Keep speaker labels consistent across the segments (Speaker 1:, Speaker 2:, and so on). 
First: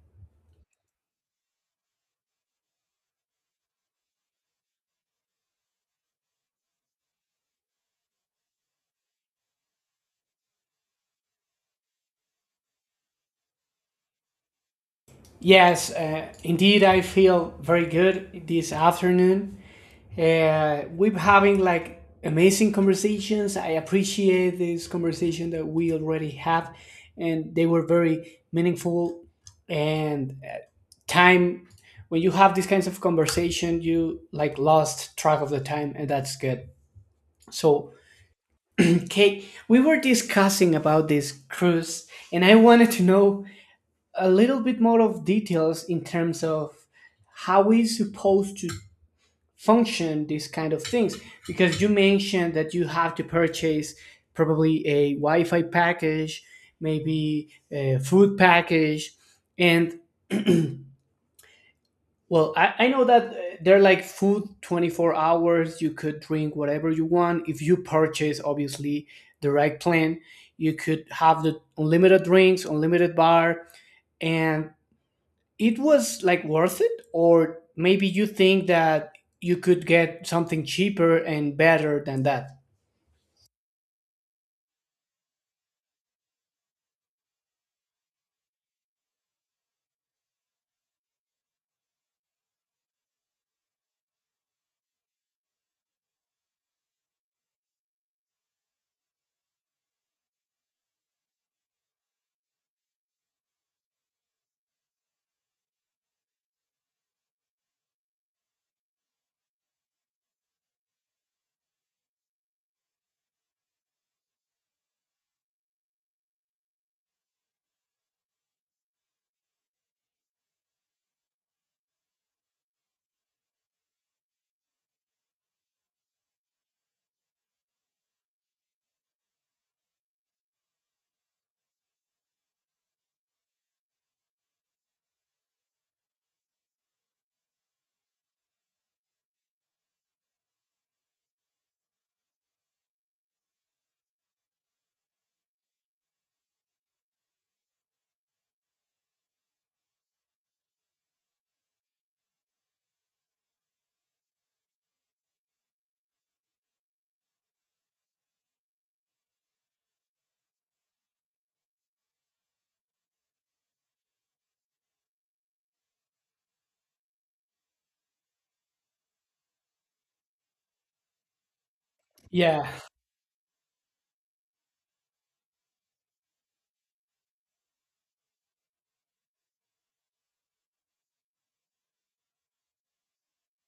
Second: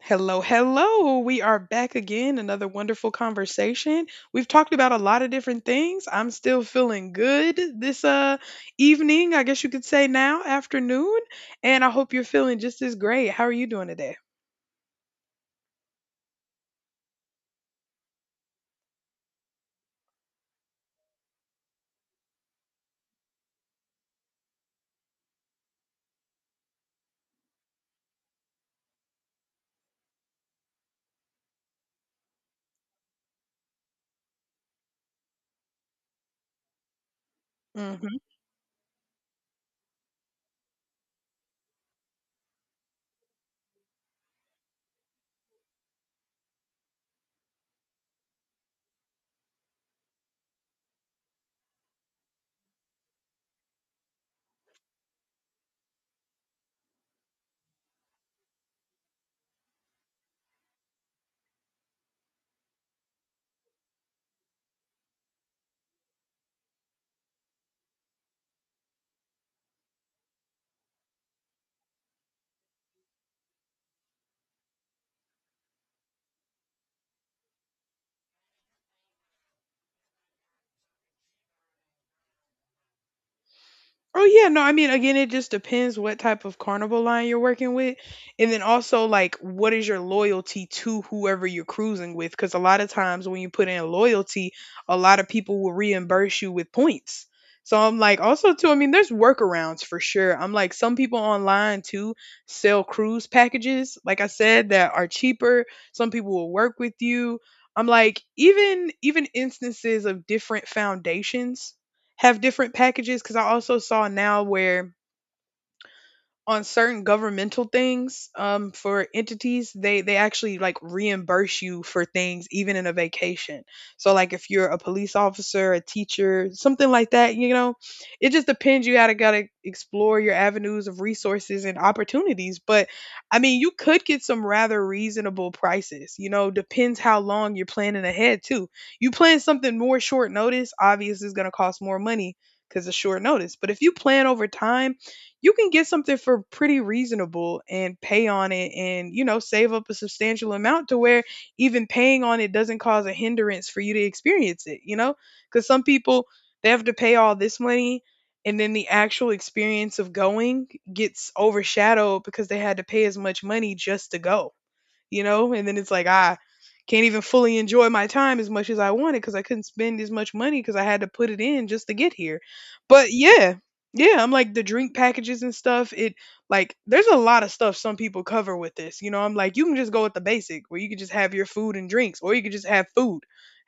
Speaker 1: Hello, hello. We are back again. Another wonderful conversation. We've talked about a lot of different things. I'm still feeling good this evening, I guess you could say, now, afternoon, and I hope you're feeling just as great. How are you doing today?
Speaker 2: Yes, indeed, I feel very good this afternoon. We're having like amazing conversations. I appreciate this conversation that we already have, and they were very meaningful. And uh, time, when you have these kinds of conversation, you like lost track of the time, and that's good. So,
Speaker 1: Mm-hmm.
Speaker 2: Kate, we were discussing about this cruise, and I wanted to know a little bit more of details in terms of how we supposed to function these kind of things because you mentioned that you have to purchase probably a wi-fi package, maybe a food package, and well I know that they're like food 24 hours, you could drink whatever you want. If you purchase obviously the right plan, you could have the unlimited drinks, unlimited bar, and it was like worth it, or maybe you think that you could get something cheaper and better than that?
Speaker 1: Oh yeah, no, I mean, again, it just depends what type of carnival line you're working with, and then also like what is your loyalty to whoever you're cruising with, cuz a lot of times when you put in loyalty, a lot of people will reimburse you with points. So I'm like, also too, I mean there's workarounds for sure. I'm like, some people online too sell cruise packages, like I said, that are cheaper. Some people will work with you. I'm like even instances of different foundations have different packages, because I also saw now where on certain governmental things, for entities, they actually like reimburse you for things even in a vacation. So like, if you're a police officer, a teacher, something like that, you know, it just depends. You gotta explore your avenues of resources and opportunities. But I mean, you could get some rather reasonable prices, you know, depends how long you're planning ahead too. You plan something more short notice, obviously it's going to cost more money because it's short notice. But if you plan over time, you can get something for pretty reasonable and pay on it and, you know, save up a substantial amount to where even paying on it doesn't cause a hindrance for you to experience it, you know? Because some people, they have to pay all this money, and then the actual experience of going gets overshadowed because they had to pay as much money just to go, you know? And then it's like, I can't even fully enjoy my time as much as I wanted because I couldn't spend as much money because I had to put it in just to get here.
Speaker 2: Yeah.
Speaker 1: But yeah, yeah, I'm like, the drink packages and stuff. It like, there's a lot of stuff some people cover with this. You know, I'm like, you can just go with the basic where you can just have your food and drinks, or you could just have food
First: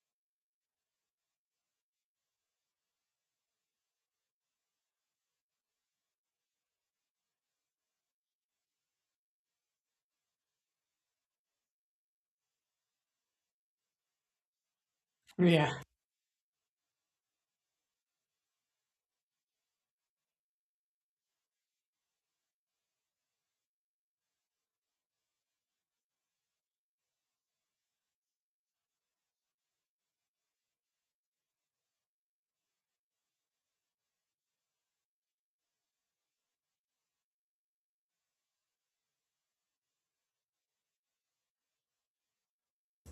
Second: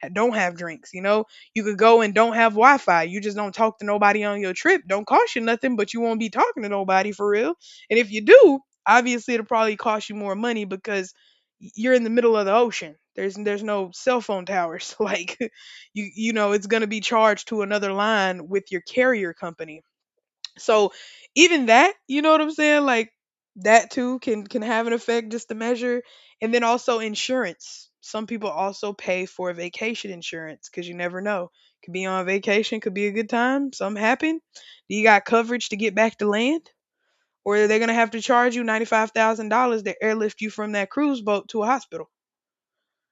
Speaker 1: and don't have drinks, you know. You could go and don't have Wi Fi. You just don't talk to nobody on your trip. Don't cost you nothing, but you won't be talking to nobody for real. And if you do, obviously it'll probably cost you more money because you're in the middle of the ocean. There's no cell phone towers. Like,
Speaker 2: Yeah.
Speaker 1: you know it's going to be charged to another line with your carrier company. So even that, you know what I'm saying? Like, that too can have an effect just to measure. And then also insurance. Some people also pay for vacation insurance, cuz you never know. Could be on vacation, could be a good time, something happen. Do you got coverage to get back to land? Or are they going to have to charge you $95,000 to airlift you from that cruise boat to a hospital?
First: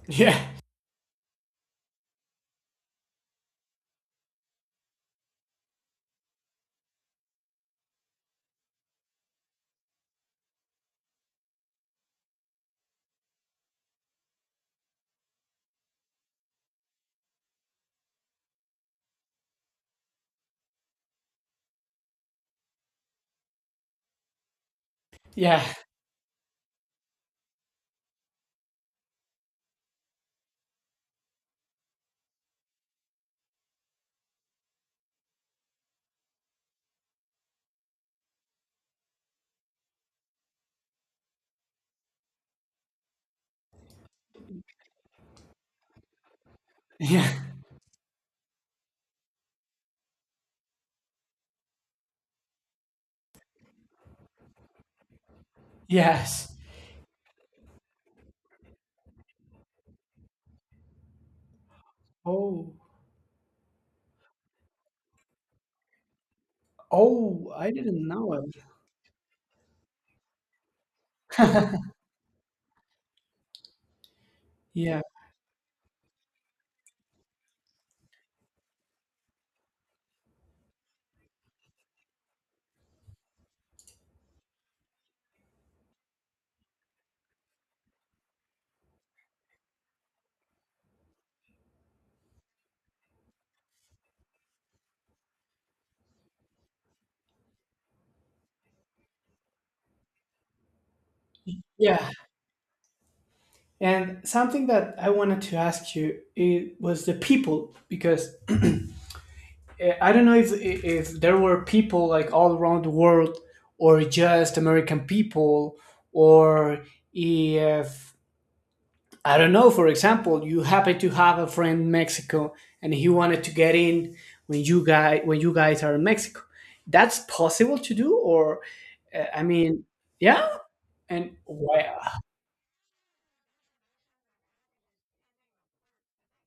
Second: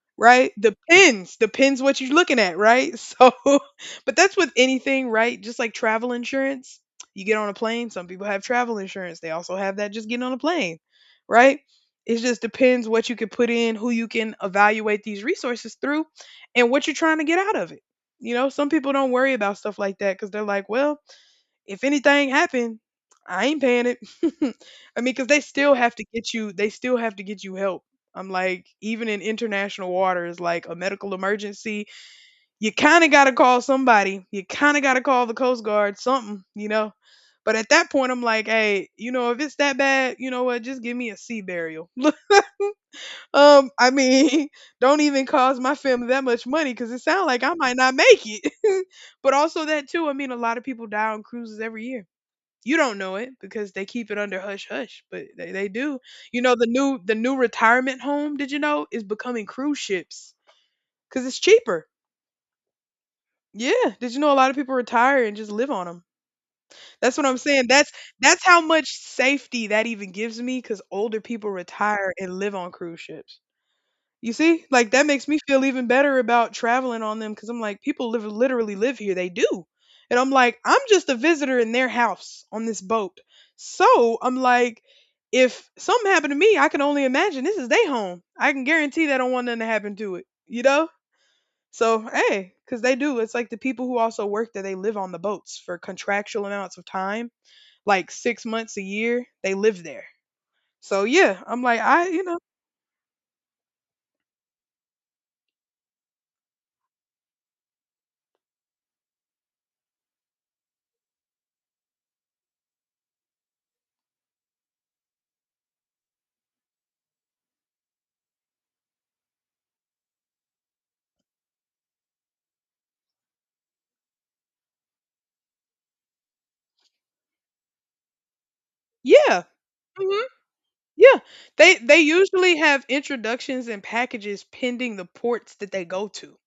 Speaker 2: Yeah.
Speaker 1: Right? Depends, depends what you're looking at, right? So, but that's with anything, right? Just like travel insurance. You get on a plane, some people have travel insurance. They also have that just getting on a plane, right? It just depends what you can put in, who you can evaluate these resources through, and what you're trying to get out of it. You know, some people don't worry about stuff like that because they're like, well, if anything happened, I ain't paying it. I mean, because they
Speaker 2: Yeah.
Speaker 1: still have to get you. They still have to get you help. I'm like, even in international waters, like a medical emergency, you kind of got to call somebody. You kind of got to call the Coast Guard, something, you know. But at that point, I'm like, hey, you know, if it's that bad, you know what? Just give me a sea burial. I mean, don't even cost my family that much money because it sounds
Speaker 2: Yeah.
Speaker 1: like I might not make it. But also that too, I mean, a lot of people die on cruises every year. You don't know it because they keep it under hush hush, but they do. You
Speaker 2: Yes.
Speaker 1: know the new retirement home, did you know, is becoming cruise ships, cuz it's cheaper.
Speaker 2: Oh.
Speaker 1: Yeah, did you know a lot of people retire and just live on them? That's what I'm
Speaker 2: Oh,
Speaker 1: saying.
Speaker 2: I
Speaker 1: That's
Speaker 2: didn't know it.
Speaker 1: how much safety that even gives me, cuz older people retire and live on cruise ships. You see, like
Speaker 2: Yeah.
Speaker 1: that makes me feel even better about traveling on them because I'm like, people live, literally live here. They do, and I'm like, I'm just a visitor in their house on this boat. So I'm like, if something happened to me, I can only imagine this is their home. I can guarantee they don't want nothing to happen to it. You know. So hey, because they do. It's like the people who also work there, they live on the boats for contractual amounts of time, like 6 months a year. They live there. So yeah, I'm like,
Speaker 2: Yeah.
Speaker 1: I, you know,
Speaker 2: And something that I wanted to ask you, it was the people, because I don't know if there were people like all around the world, or just american people, or if, I don't know, for example, you happen to have a friend in Mexico and he wanted to get in when you guys are in Mexico. That's possible to do, or?
Speaker 1: yeah.
Speaker 2: I mean,
Speaker 1: Mm-hmm.
Speaker 2: yeah,
Speaker 1: Yeah,
Speaker 2: and
Speaker 1: they
Speaker 2: wow.
Speaker 1: usually have introductions and packages pending the ports that they go to,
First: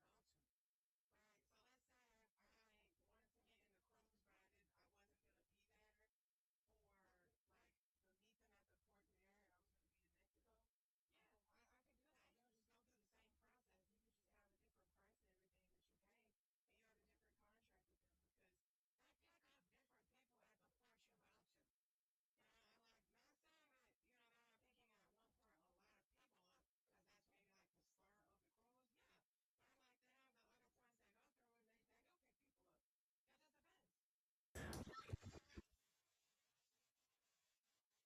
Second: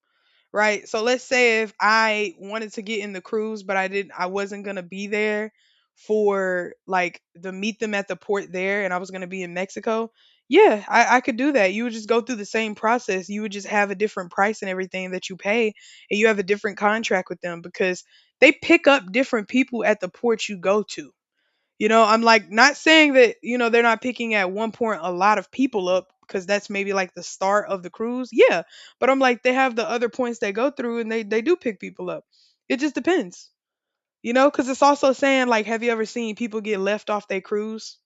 Speaker 1: right? So let's say if I wanted to get in the cruise, but I didn't, I wasn't gonna be there for like to meet them at the port there, and I was gonna be in Mexico. Yeah, I could do that. You would just go through the same process. You would just have a different price and everything that you pay, and you have a different contract with them because they pick up different people at the port you go to. You know, I'm like, not saying that, you know, they're not picking at one point a lot of people up because that's maybe like the start of the cruise. Yeah. But I'm like, they have the other points they go through, and they do pick people up. It just depends, you know, because it's also saying, like, have you ever seen people get left off their cruise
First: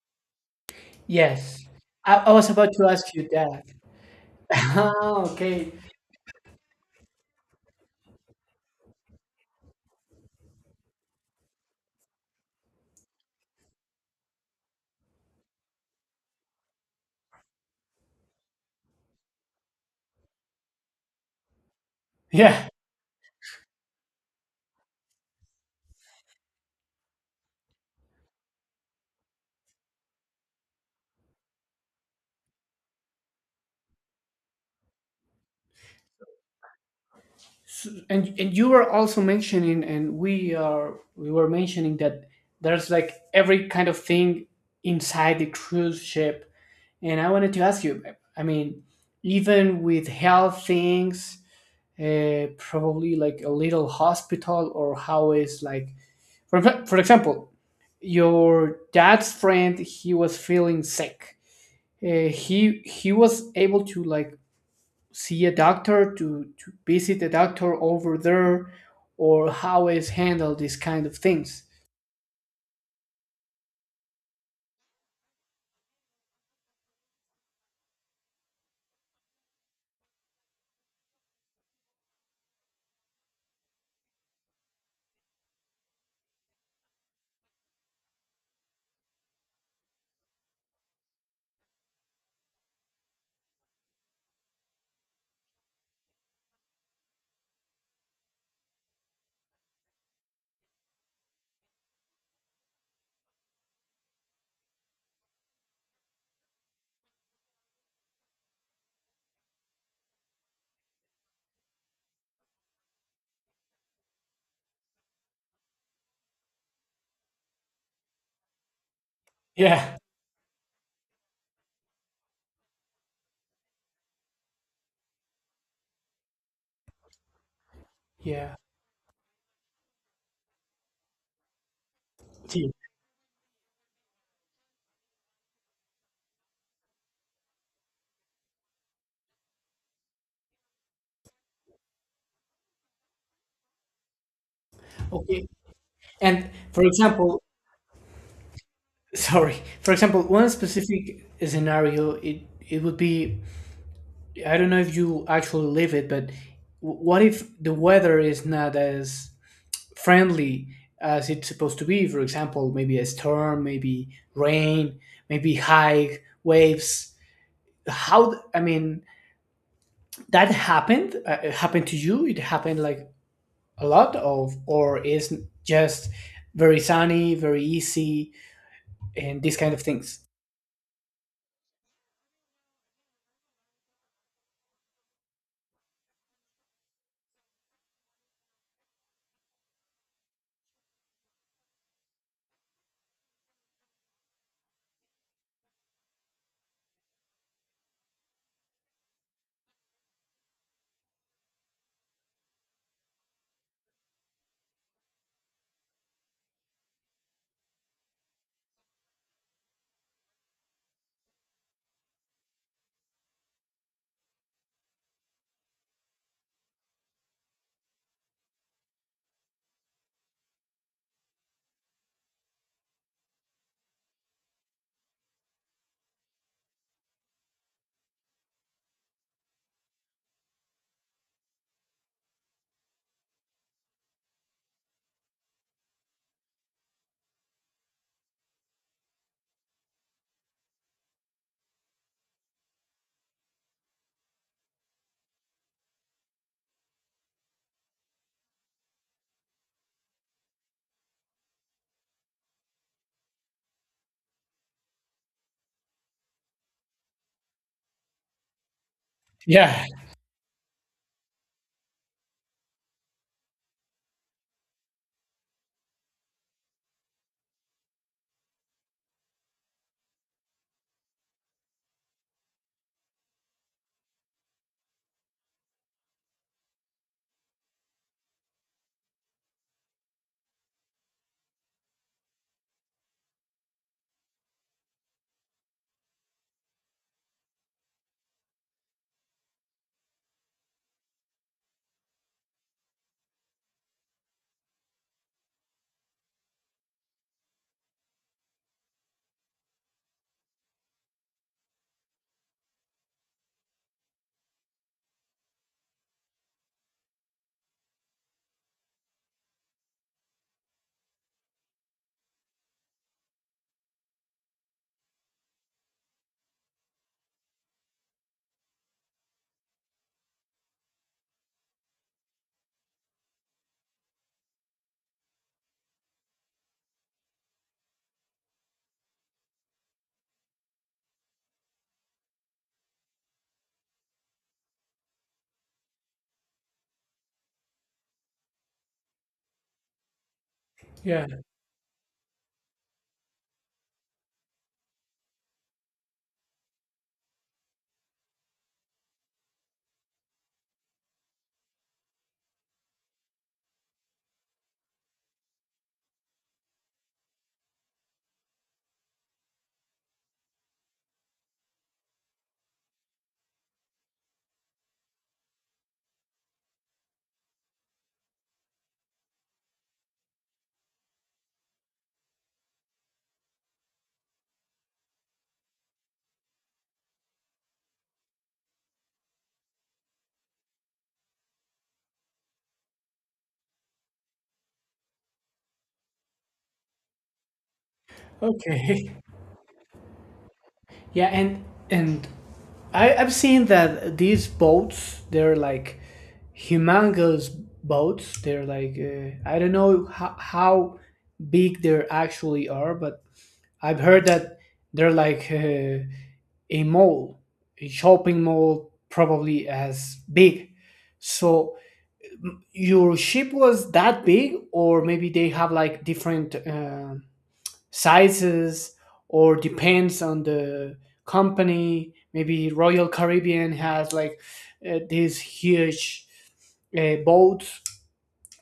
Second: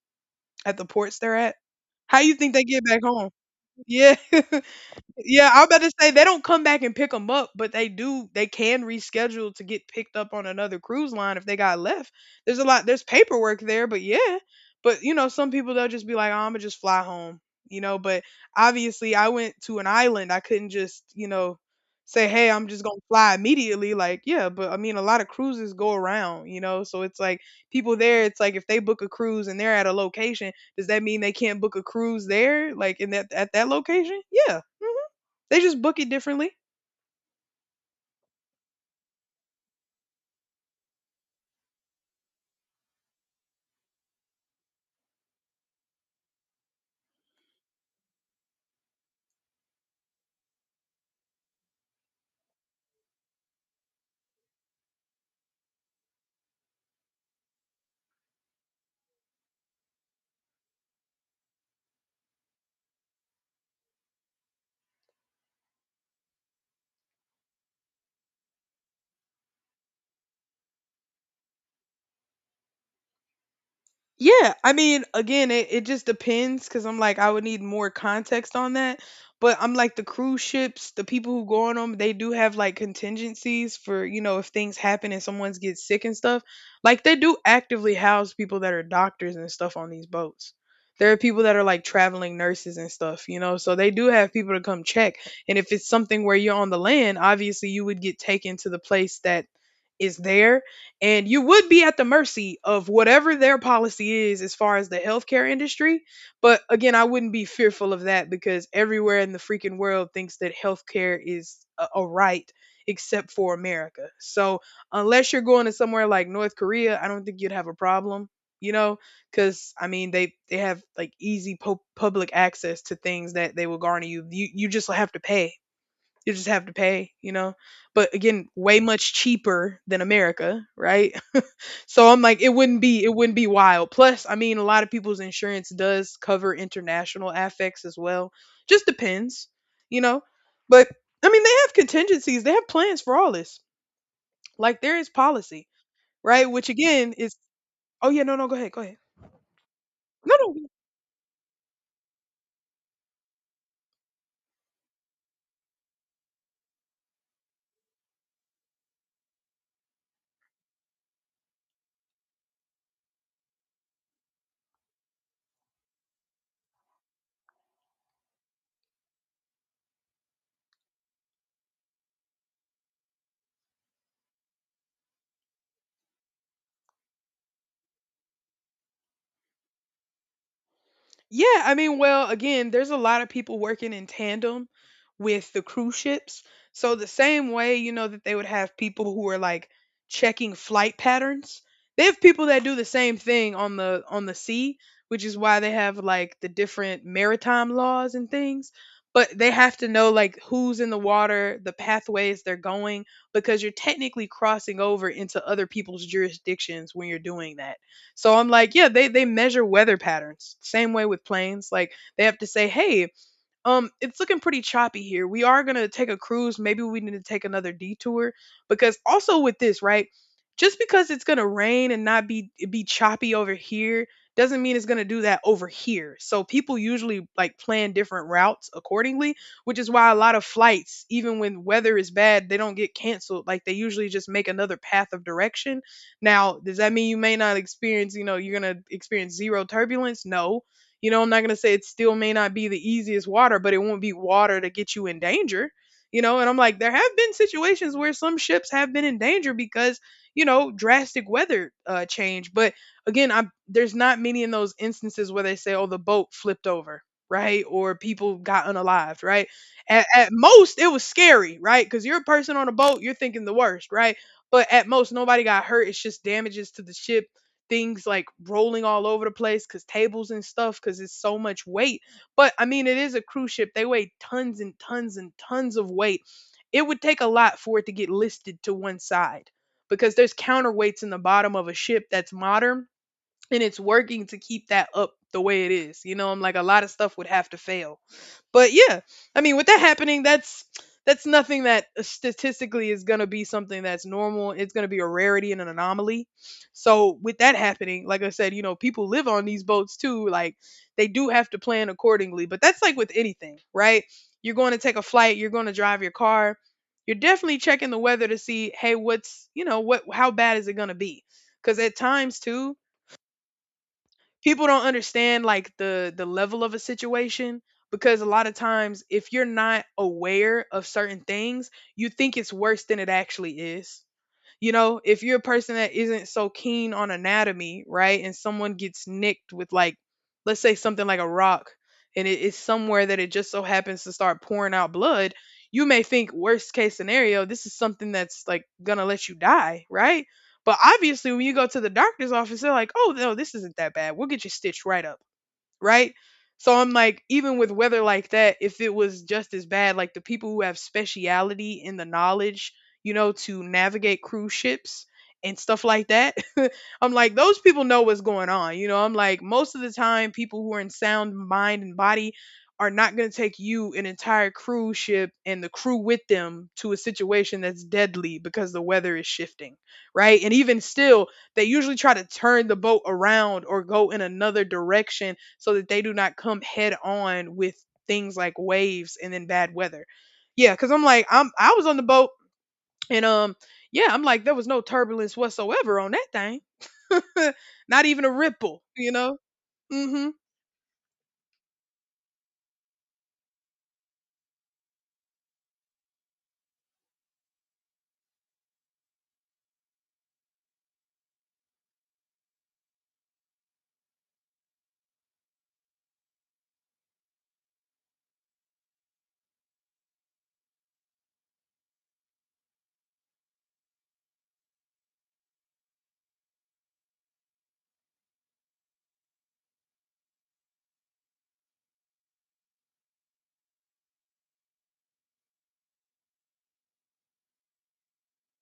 Speaker 1: at the ports they're at?
Speaker 2: Yes. I,
Speaker 1: How
Speaker 2: I
Speaker 1: you
Speaker 2: was
Speaker 1: think they
Speaker 2: about
Speaker 1: get
Speaker 2: to
Speaker 1: back
Speaker 2: ask you
Speaker 1: home?
Speaker 2: that.
Speaker 1: Yeah.
Speaker 2: Ah,
Speaker 1: Yeah, I'm
Speaker 2: okay.
Speaker 1: about to say they don't come back and pick them up, but they do. They can reschedule to get picked up on another cruise line if they got left. There's a lot. There's paperwork there, but yeah. But you know, some people they'll just be like, oh, "I'm gonna just fly home," you know. But obviously, I went to an island. I couldn't just, you know, say, "Hey, I'm
Speaker 2: Yeah.
Speaker 1: just gonna fly immediately." Like, yeah. But I mean, a lot of cruises go around, you know. So it's like people there. It's like if they book a cruise and they're at a location, does that mean they can't book a cruise there, like in that at that location? Yeah. Mm-hmm. They just book it differently.
Speaker 2: And you were also mentioning, and we were mentioning that there's like every kind of thing inside the cruise ship. And I wanted to ask you, I mean, even with health things, probably like a little hospital, or how is like, for, for example, your dad's friend, he was feeling sick. He was able to like see a doctor, to visit a doctor over there, or how is handled these kind of things.
Speaker 1: Yeah, I mean, again, it just depends because I'm like, I would need more context on that. But I'm like, the cruise ships, the people who go on them, they do have like contingencies for, you know, if things happen and someone's gets sick and stuff. Like, they do actively house people that are doctors and stuff on these boats. There are people that are like traveling nurses and stuff, you know, so they do have people to come check. And if it's something where you're on the land, obviously you would get taken to the place that is there, and you would be at the mercy of whatever their policy is as far as the healthcare industry. But again, I wouldn't be fearful of that because everywhere in the freaking world thinks that healthcare is a right, except for America. So unless you're going to somewhere like North Korea, I don't think you'd have a problem, you know, cuz I
Speaker 2: Yeah.
Speaker 1: mean they have like easy po- public access to things that they will garner you. You just have to pay. You just have to pay, you know, but again,
Speaker 2: Yeah.
Speaker 1: way much cheaper than America, right? So I'm like, it
Speaker 2: See.
Speaker 1: wouldn't be, wild. Plus, I mean, a lot of people's insurance does cover international affects as well. Just depends, you know. But I mean, they have contingencies. They have plans for all this. Like, there is
Speaker 2: Okay.
Speaker 1: policy, right?
Speaker 2: And
Speaker 1: Which
Speaker 2: for
Speaker 1: again is,
Speaker 2: example,
Speaker 1: oh yeah, no, no, go ahead, go ahead.
Speaker 2: sorry for example,
Speaker 1: No, no.
Speaker 2: one specific scenario, it would be, I don't know if you actually live it, but what if the weather is not as friendly as it's supposed to be? For example, maybe a storm, maybe rain, maybe high waves. I mean, that happened, it happened to you, it happened like a lot, of or is just very sunny, very easy and these kind of things?
Speaker 1: Yeah, I mean, well, again, there's a lot of people working in tandem with the cruise ships. So the same way, you know, that they would have people who are like checking flight patterns, they have people that do the same thing on the sea, which is why they have like the different maritime laws and things. But they have to know like who's in the water, the pathways they're going, because you're technically crossing over into other people's jurisdictions when you're doing that. So I'm like, yeah, they measure weather patterns. Same way with planes. Like they have to say, hey, it's looking pretty choppy here. We are gonna take a cruise. Maybe we need to take another detour because also with this, right? Just because it's gonna rain and not be choppy over here doesn't mean it's gonna do that over here. So people usually like plan different routes accordingly, which is why a lot of flights, even when weather is bad, they don't get canceled. Like they usually just make another path of direction. Now, does that mean you may not experience, you know, you're gonna experience zero turbulence? No, you know, I'm not going to say it still may not be the easiest water, but it won't be water to get you in danger. You know, and I'm like, there have been situations where some ships have been in danger because, you know, drastic weather change. But again, I there's not many in those instances where they say, oh, the boat flipped over, right? Or people got unalived, right?
Speaker 2: Yeah.
Speaker 1: At most, it was scary, right? Because you're a person on a boat, you're thinking the worst, right? But at most, nobody got hurt. It's just damages to the ship, things like rolling all over the place because tables and stuff, because it's so much weight. But I mean, it is a cruise ship. They weigh tons and tons and tons of weight. It would take a lot for it to get listed to one side because there's counterweights in the bottom of a ship that's modern and it's working to keep that up the way it is. You know, I'm like a lot of stuff would have to fail. But yeah, I mean, with that happening, that's nothing that statistically is going to be something that's normal. It's going to be a rarity and an anomaly. So with that happening, like I said, you know, people live on these boats too. Like they do have to plan accordingly. But that's like with anything, right? You're going to take a flight. You're going to drive your car. You're definitely checking the weather to see, hey, what's, you know what? How bad is it going to be? Because at times too, people don't understand like the level of a situation, because a lot of times if you're not aware of certain things you think it's worse than it actually is. You know, if you're a person that isn't so keen on anatomy, right, and someone gets nicked with, like, let's say something like a rock, and it is somewhere that it just so happens to start pouring out blood, you may think worst case scenario, this is something that's like gonna let you die, right? But
Speaker 2: Yeah.
Speaker 1: obviously, when you go to the doctor's office, they're like, "Oh no, this isn't that bad. We'll get you stitched right up." Right? So I'm like, even with weather like that, if it was just as bad, like the people who have speciality in the knowledge, you know, to navigate cruise ships and stuff like that, I'm like, those people know what's going on. You know, I'm like, most of the time, people who are in sound mind and body are not going to take you, an entire cruise ship, and the crew with them to a situation that's deadly because the weather is shifting, right? And even still, they usually try to turn the boat around or go in another direction so that they do not come head on with things like waves and then bad weather. Yeah, cuz I'm like I'm I was on the boat and yeah, I'm like there was no turbulence whatsoever on that thing. Not even a ripple,
Speaker 2: Okay.
Speaker 1: you know? Mhm.
Speaker 2: Yeah, and I've seen that these boats, they're like humongous boats. They're like, I don't know how big they actually are, but I've heard that they're like a mall, a shopping mall, probably as big. So your ship was that big, or maybe they have like different sizes, or depends on the company? Maybe Royal Caribbean has like these huge boats,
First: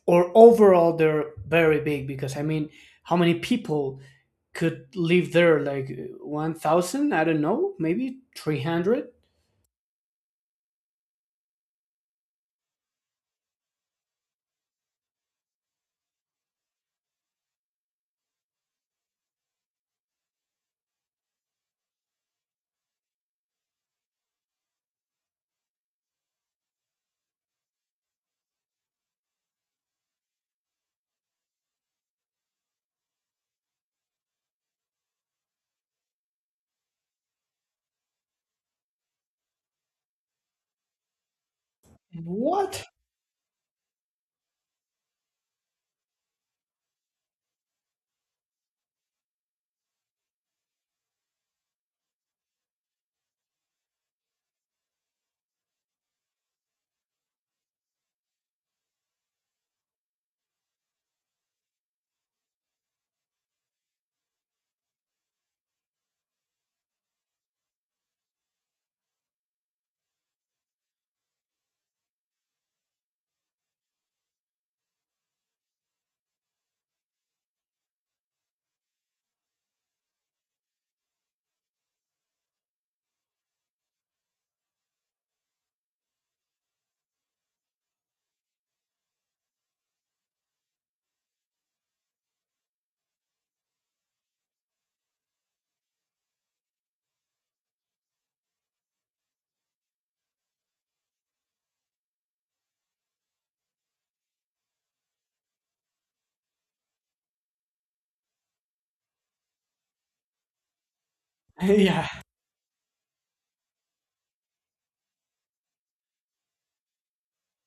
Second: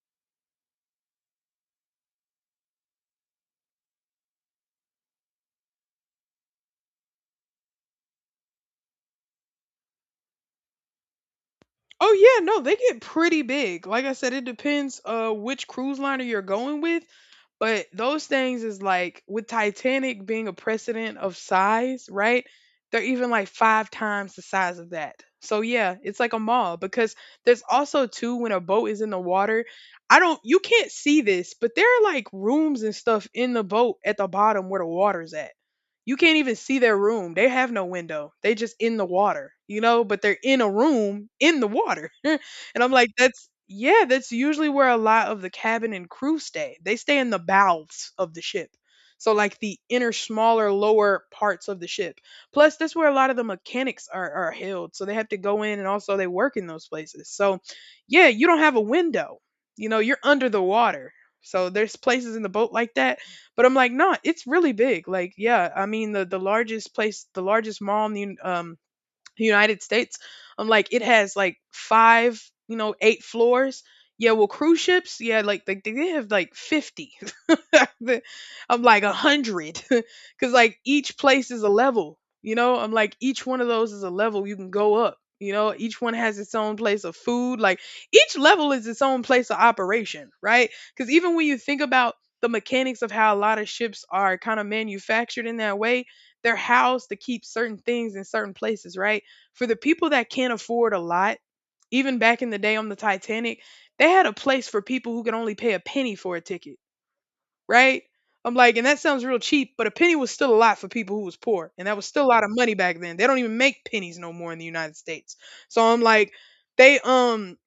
Speaker 2: or overall they're very big, because I mean, how many people could live there? Like 1000, I don't know, maybe 300?
Speaker 1: Oh yeah, no, they get pretty big. Like I said, it depends which cruise liner you're going with. But those things is like with Titanic being a precedent of size, right? They're even like five times the size of that. So yeah, it's like a mall because there's also too when a boat is in the water. I don't You can't see this, but there are like rooms and stuff in the boat at the bottom where the water's at. You can't even see their room. They have no window. They just in the water, you know, but they're in a room in the water. And
Speaker 2: What?
Speaker 1: I'm like, that's, yeah, that's usually where a lot of the cabin and crew stay. They stay in the bowels of the ship. So like the inner smaller lower parts of the ship. Plus that's where a lot of the mechanics are held. So they have to go in and also they work in those places. So yeah, you don't have a window. You know, you're under the water. So there's places in the boat like that. But I'm like, no, it's really big. Like, yeah, I mean the largest place, the largest mall in the United States. I'm like, it has like five, you know, eight floors. Yeah, well, cruise ships, yeah, like they have like 50. I'm like 100. Because like each place is a level, you know? I'm like, each one of those is a level you can go up. You know, each one has its own place of food. Like each level is its own place of operation, right? Because even when you think about the mechanics of how a lot of ships are kind of manufactured in that way, they're housed to keep certain things in certain places, right? For the people that can't afford a lot, even back in the day on the Titanic, they had a place for people who could only pay a penny for a ticket, right? I'm like, and that sounds real cheap, but a penny was still a lot for people who was poor, and that was
Speaker 2: Yeah.
Speaker 1: still a lot of money back then. They don't even make pennies no more in the United States. So I'm like, they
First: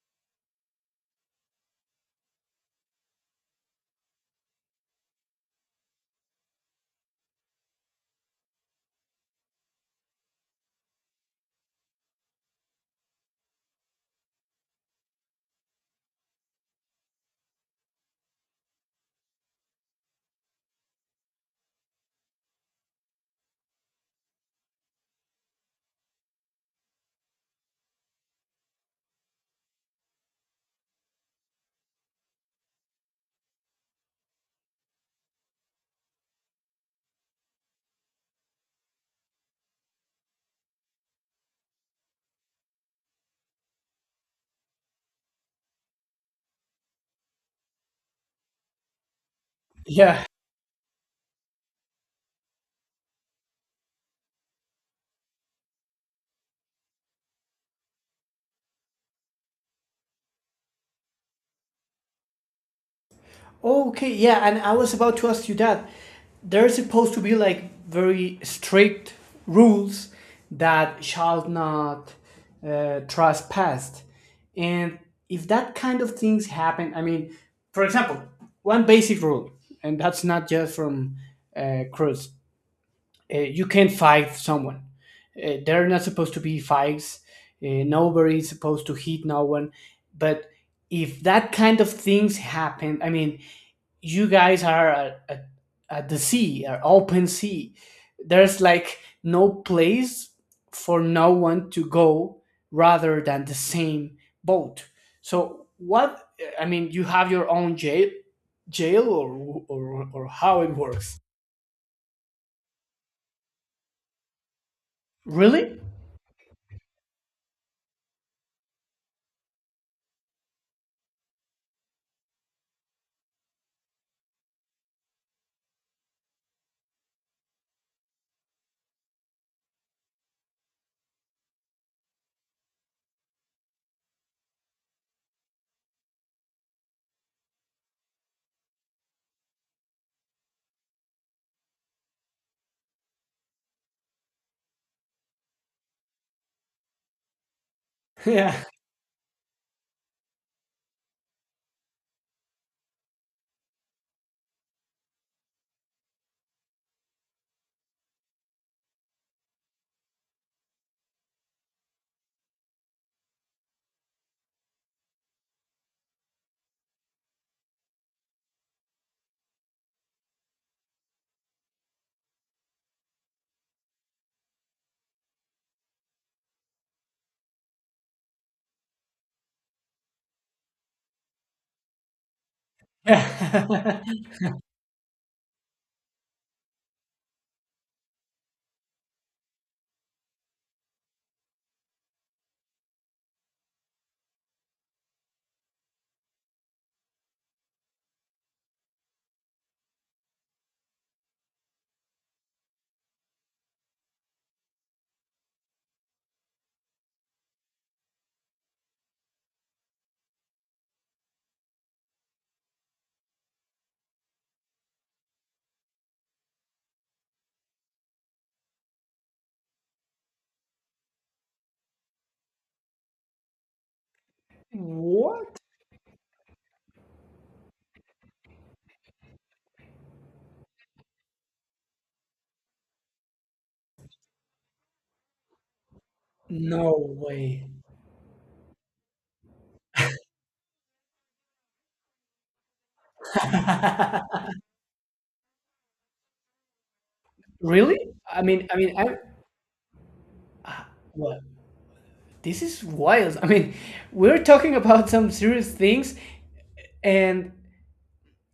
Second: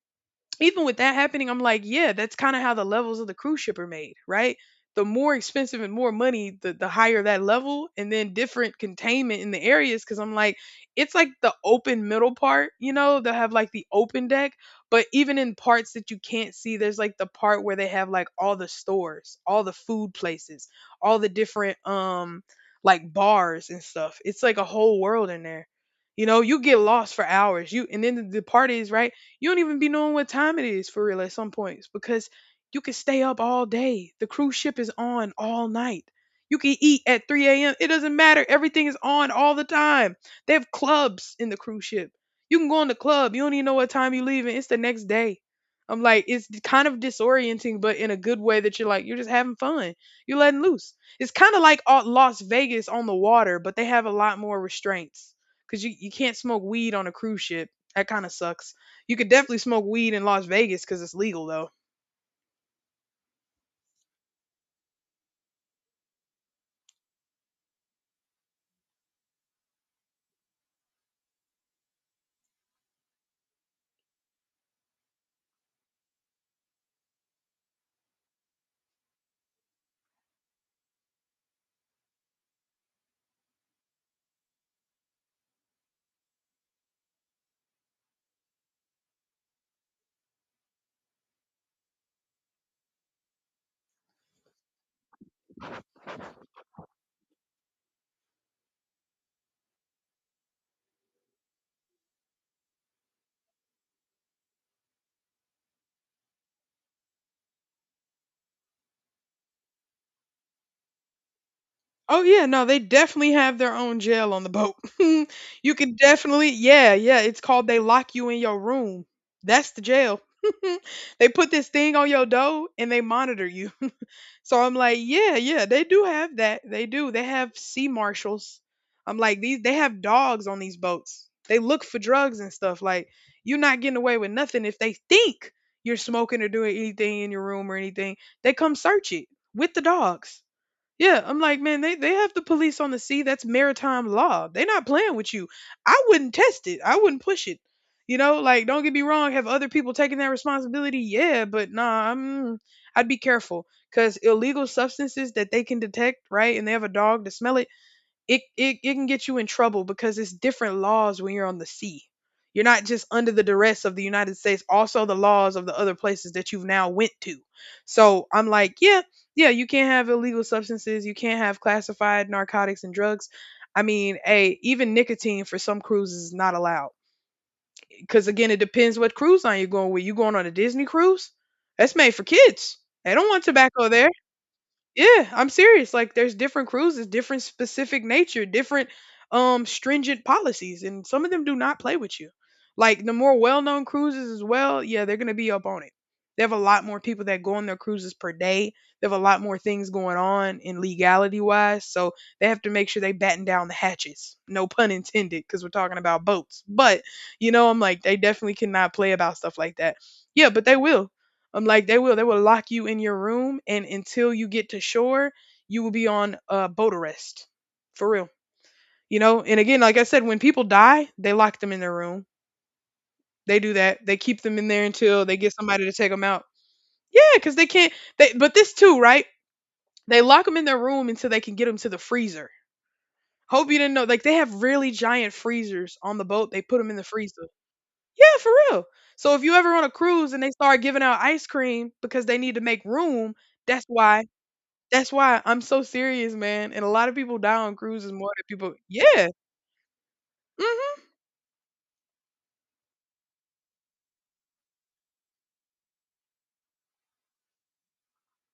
Speaker 1: even with that happening, I'm like, yeah, that's kind of how the levels of the cruise ship are made, right? The more expensive and more money, the higher that level, and then different containment in the areas. Cause I'm like, it's like the open middle part, you know, they have like the open deck, but even in parts that you can't see, there's like the part where they have like all the stores, all the food places, all the different, like bars and stuff. It's like a whole world in there. You know, you get lost for hours. You and then the part is right, you don't even be knowing what time it is for real at some points because you can stay up all day. The cruise ship is on all night. You can eat at 3 a.m. It doesn't matter. Everything is on all the time. They have clubs in the cruise ship. You can go in the club. You don't even know what time you're leaving. It's the next day. I'm like, it's kind of disorienting, but in a good way that you're like, you're just having fun.
Speaker 2: Yeah.
Speaker 1: You're letting loose. It's kind of like Las Vegas on the water, but they have a lot more restraints because you can't smoke weed on a cruise ship. That kind of sucks. You could definitely smoke weed in Las Vegas because it's legal though.
Speaker 2: Okay, yeah, and I was about to ask you that. There's supposed to be like very strict rules that shall not trespass. And if that kind of things happen, I mean, for example, one basic rule, and that's not just from Cruz, you can't fight someone. There are not supposed to be fights. Nobody is supposed to hit no one. But if that kind of things happen, I mean, you guys are at the sea, at open sea. There's like no place for no one to go rather than the same boat. So what? I mean, you have your own jail, or or how it works?
Speaker 1: Oh yeah, no, they definitely have their own jail on the boat. You
Speaker 2: Really?
Speaker 1: can definitely, yeah, yeah. It's called they lock you in your room. That's the jail. They put this thing on your door and they monitor you. So I'm like, yeah, yeah, they do have that. They do. They have sea marshals. I'm like, these they have dogs on these boats. They look for drugs and stuff. Like, you're not getting away with nothing if they think you're smoking or doing anything in your room or anything. They come search it with the dogs. Yeah, I'm like, man, they have the police on the sea. That's maritime law. They're not playing with you. I wouldn't test it. I wouldn't push it. You know,
Speaker 2: Yeah.
Speaker 1: like, don't get me wrong. Have other people taken that responsibility? Yeah, but nah, I'm, I'd be careful because illegal substances that they can detect, right? And they have a dog to smell it, it can get you in trouble because it's different laws when you're on the sea. You're not just under the duress of the United States, also the laws of the other places that you've now went to. So I'm like, yeah, yeah, you can't have illegal substances, you can't have classified narcotics and drugs. I mean, hey, even nicotine for some cruises is not allowed. Because again, it depends what cruise line you're going with. You going on a Disney cruise? That's made for kids. They don't want tobacco there. Yeah, I'm serious. Like there's different cruises, different specific nature, different stringent policies, and some of them do not play with you. Like the more well-known cruises as well, yeah, they're going to be up on it. They have a lot more people that go on their cruises per day. They have a lot more things going on in legality wise, so they have to make sure they batten down the hatches. No pun intended because we're talking about boats. But, you know, I'm like they definitely cannot play about stuff like that. Yeah, but they will. I'm like they will lock you in your room and until you get to shore, you will be on boat arrest. For real. You know, and again, like I said, when people die, they lock them in their room. They do that. They keep them in there until they get
Speaker 2: What?
Speaker 1: somebody to take them out. Yeah, cuz they can't they but this too, right? They lock them in their room until they can get them to the freezer. Hope you didn't know, like, they have really giant freezers on the boat. They put them
Speaker 2: No
Speaker 1: in the freezer.
Speaker 2: way.
Speaker 1: Yeah, for real. So if you ever on a cruise and they start giving out ice cream because they need to make room, that's why that's why I'm so serious, man, and a lot of people die on
Speaker 2: Really?
Speaker 1: cruises more
Speaker 2: I
Speaker 1: than
Speaker 2: mean,
Speaker 1: people.
Speaker 2: I mean, I,
Speaker 1: Yeah. Mhm.
Speaker 2: what? This is wild. I mean, we're talking about some serious things, and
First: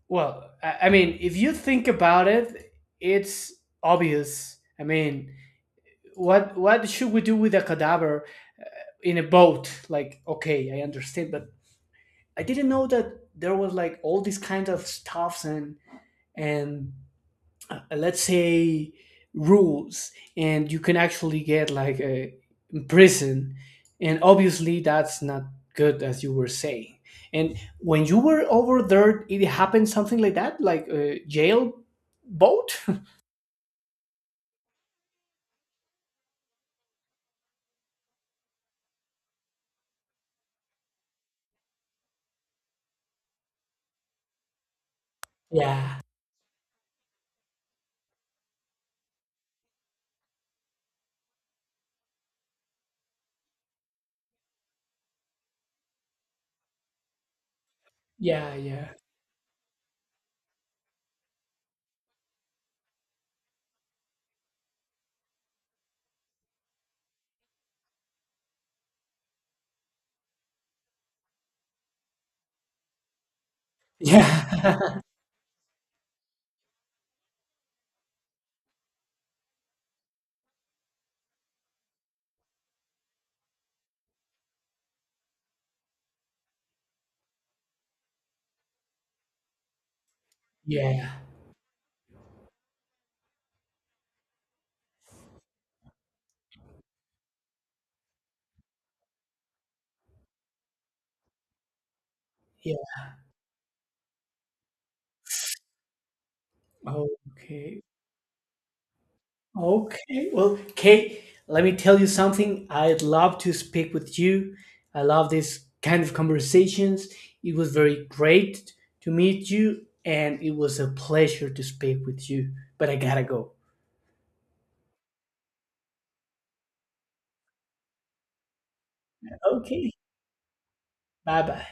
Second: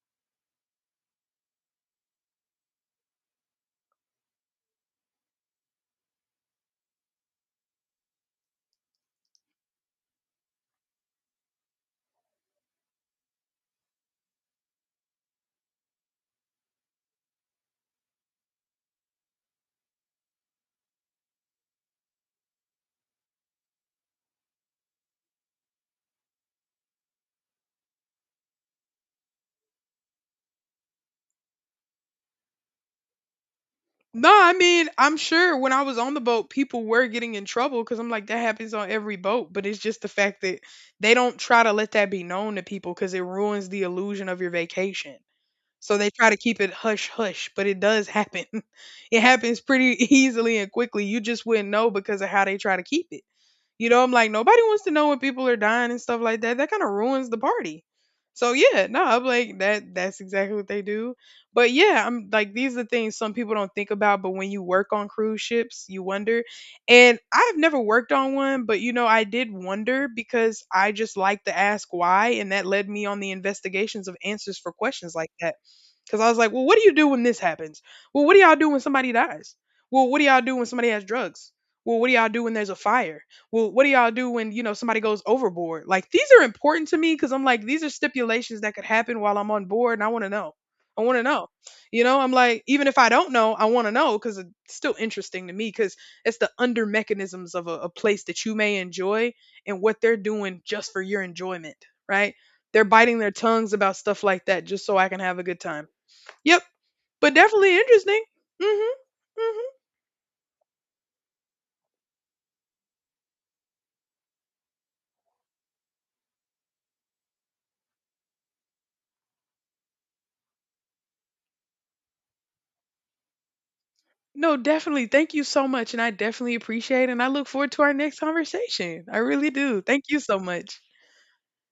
Speaker 2: well, I mean, if you think about it, it's obvious. I mean, what should we do with a cadaver in a boat? Like, okay, I understand, but I didn't know that there was like all these kinds of stuffs and and let's say rules, and you can actually get like a prison, and obviously that's not good, as you were saying. And when you were over there, it happened something like that, like a jail boat.
Speaker 1: No, I mean, I'm sure when I was on the boat, people were getting in trouble because I'm like, that happens on every boat. But it's just the fact that they don't try to let that be known to people because it ruins the illusion of your vacation. So
Speaker 2: Yeah,
Speaker 1: they try to keep it hush hush, but it does happen. It happens pretty easily and quickly. You just wouldn't know because of how they try to keep it. You know, I'm like, nobody wants to know when people are dying and stuff like that. That kind of ruins the party. So
Speaker 2: yeah,
Speaker 1: yeah,
Speaker 2: yeah,
Speaker 1: no, I'm like that's exactly what they do. But yeah, I'm like these are things some people don't think about, but when you work on cruise ships, you wonder. And I've never worked on one, but you know, I did wonder because I just like to ask why, and that led me on the investigations of answers for
Speaker 2: yeah.
Speaker 1: questions like that. Because I was like, well, what do you do when this happens? Well, what do y'all do when somebody dies? Well, what do y'all do when somebody has drugs? Well, what do y'all do when there's a fire? Well, what do y'all do when, you know, somebody goes overboard? Like, these are important to me because I'm like, these are stipulations that could happen while I'm on board and I want to know. I want
Speaker 2: Yeah.
Speaker 1: to know. You know, I'm like, even if I don't know, I want to know because it's still interesting to me because it's the under mechanisms of a place that you may enjoy and what they're doing just for your enjoyment, right?
Speaker 2: Yeah.
Speaker 1: They're biting their tongues about stuff like that just so I can have a good time. Yep, but definitely
Speaker 2: Okay.
Speaker 1: interesting. Mhm. Mhm.
Speaker 2: Okay. Well, Kate, let me tell you something. I'd love to speak with you. I love this kind of conversations. It was very great to meet you, and it was a pleasure to speak with you. But I gotta go.
Speaker 1: No, definitely. Thank you so much and I definitely appreciate it. And I look forward to our next conversation. I really do.
Speaker 2: Okay.
Speaker 1: Thank you so much.
Speaker 2: Bye bye.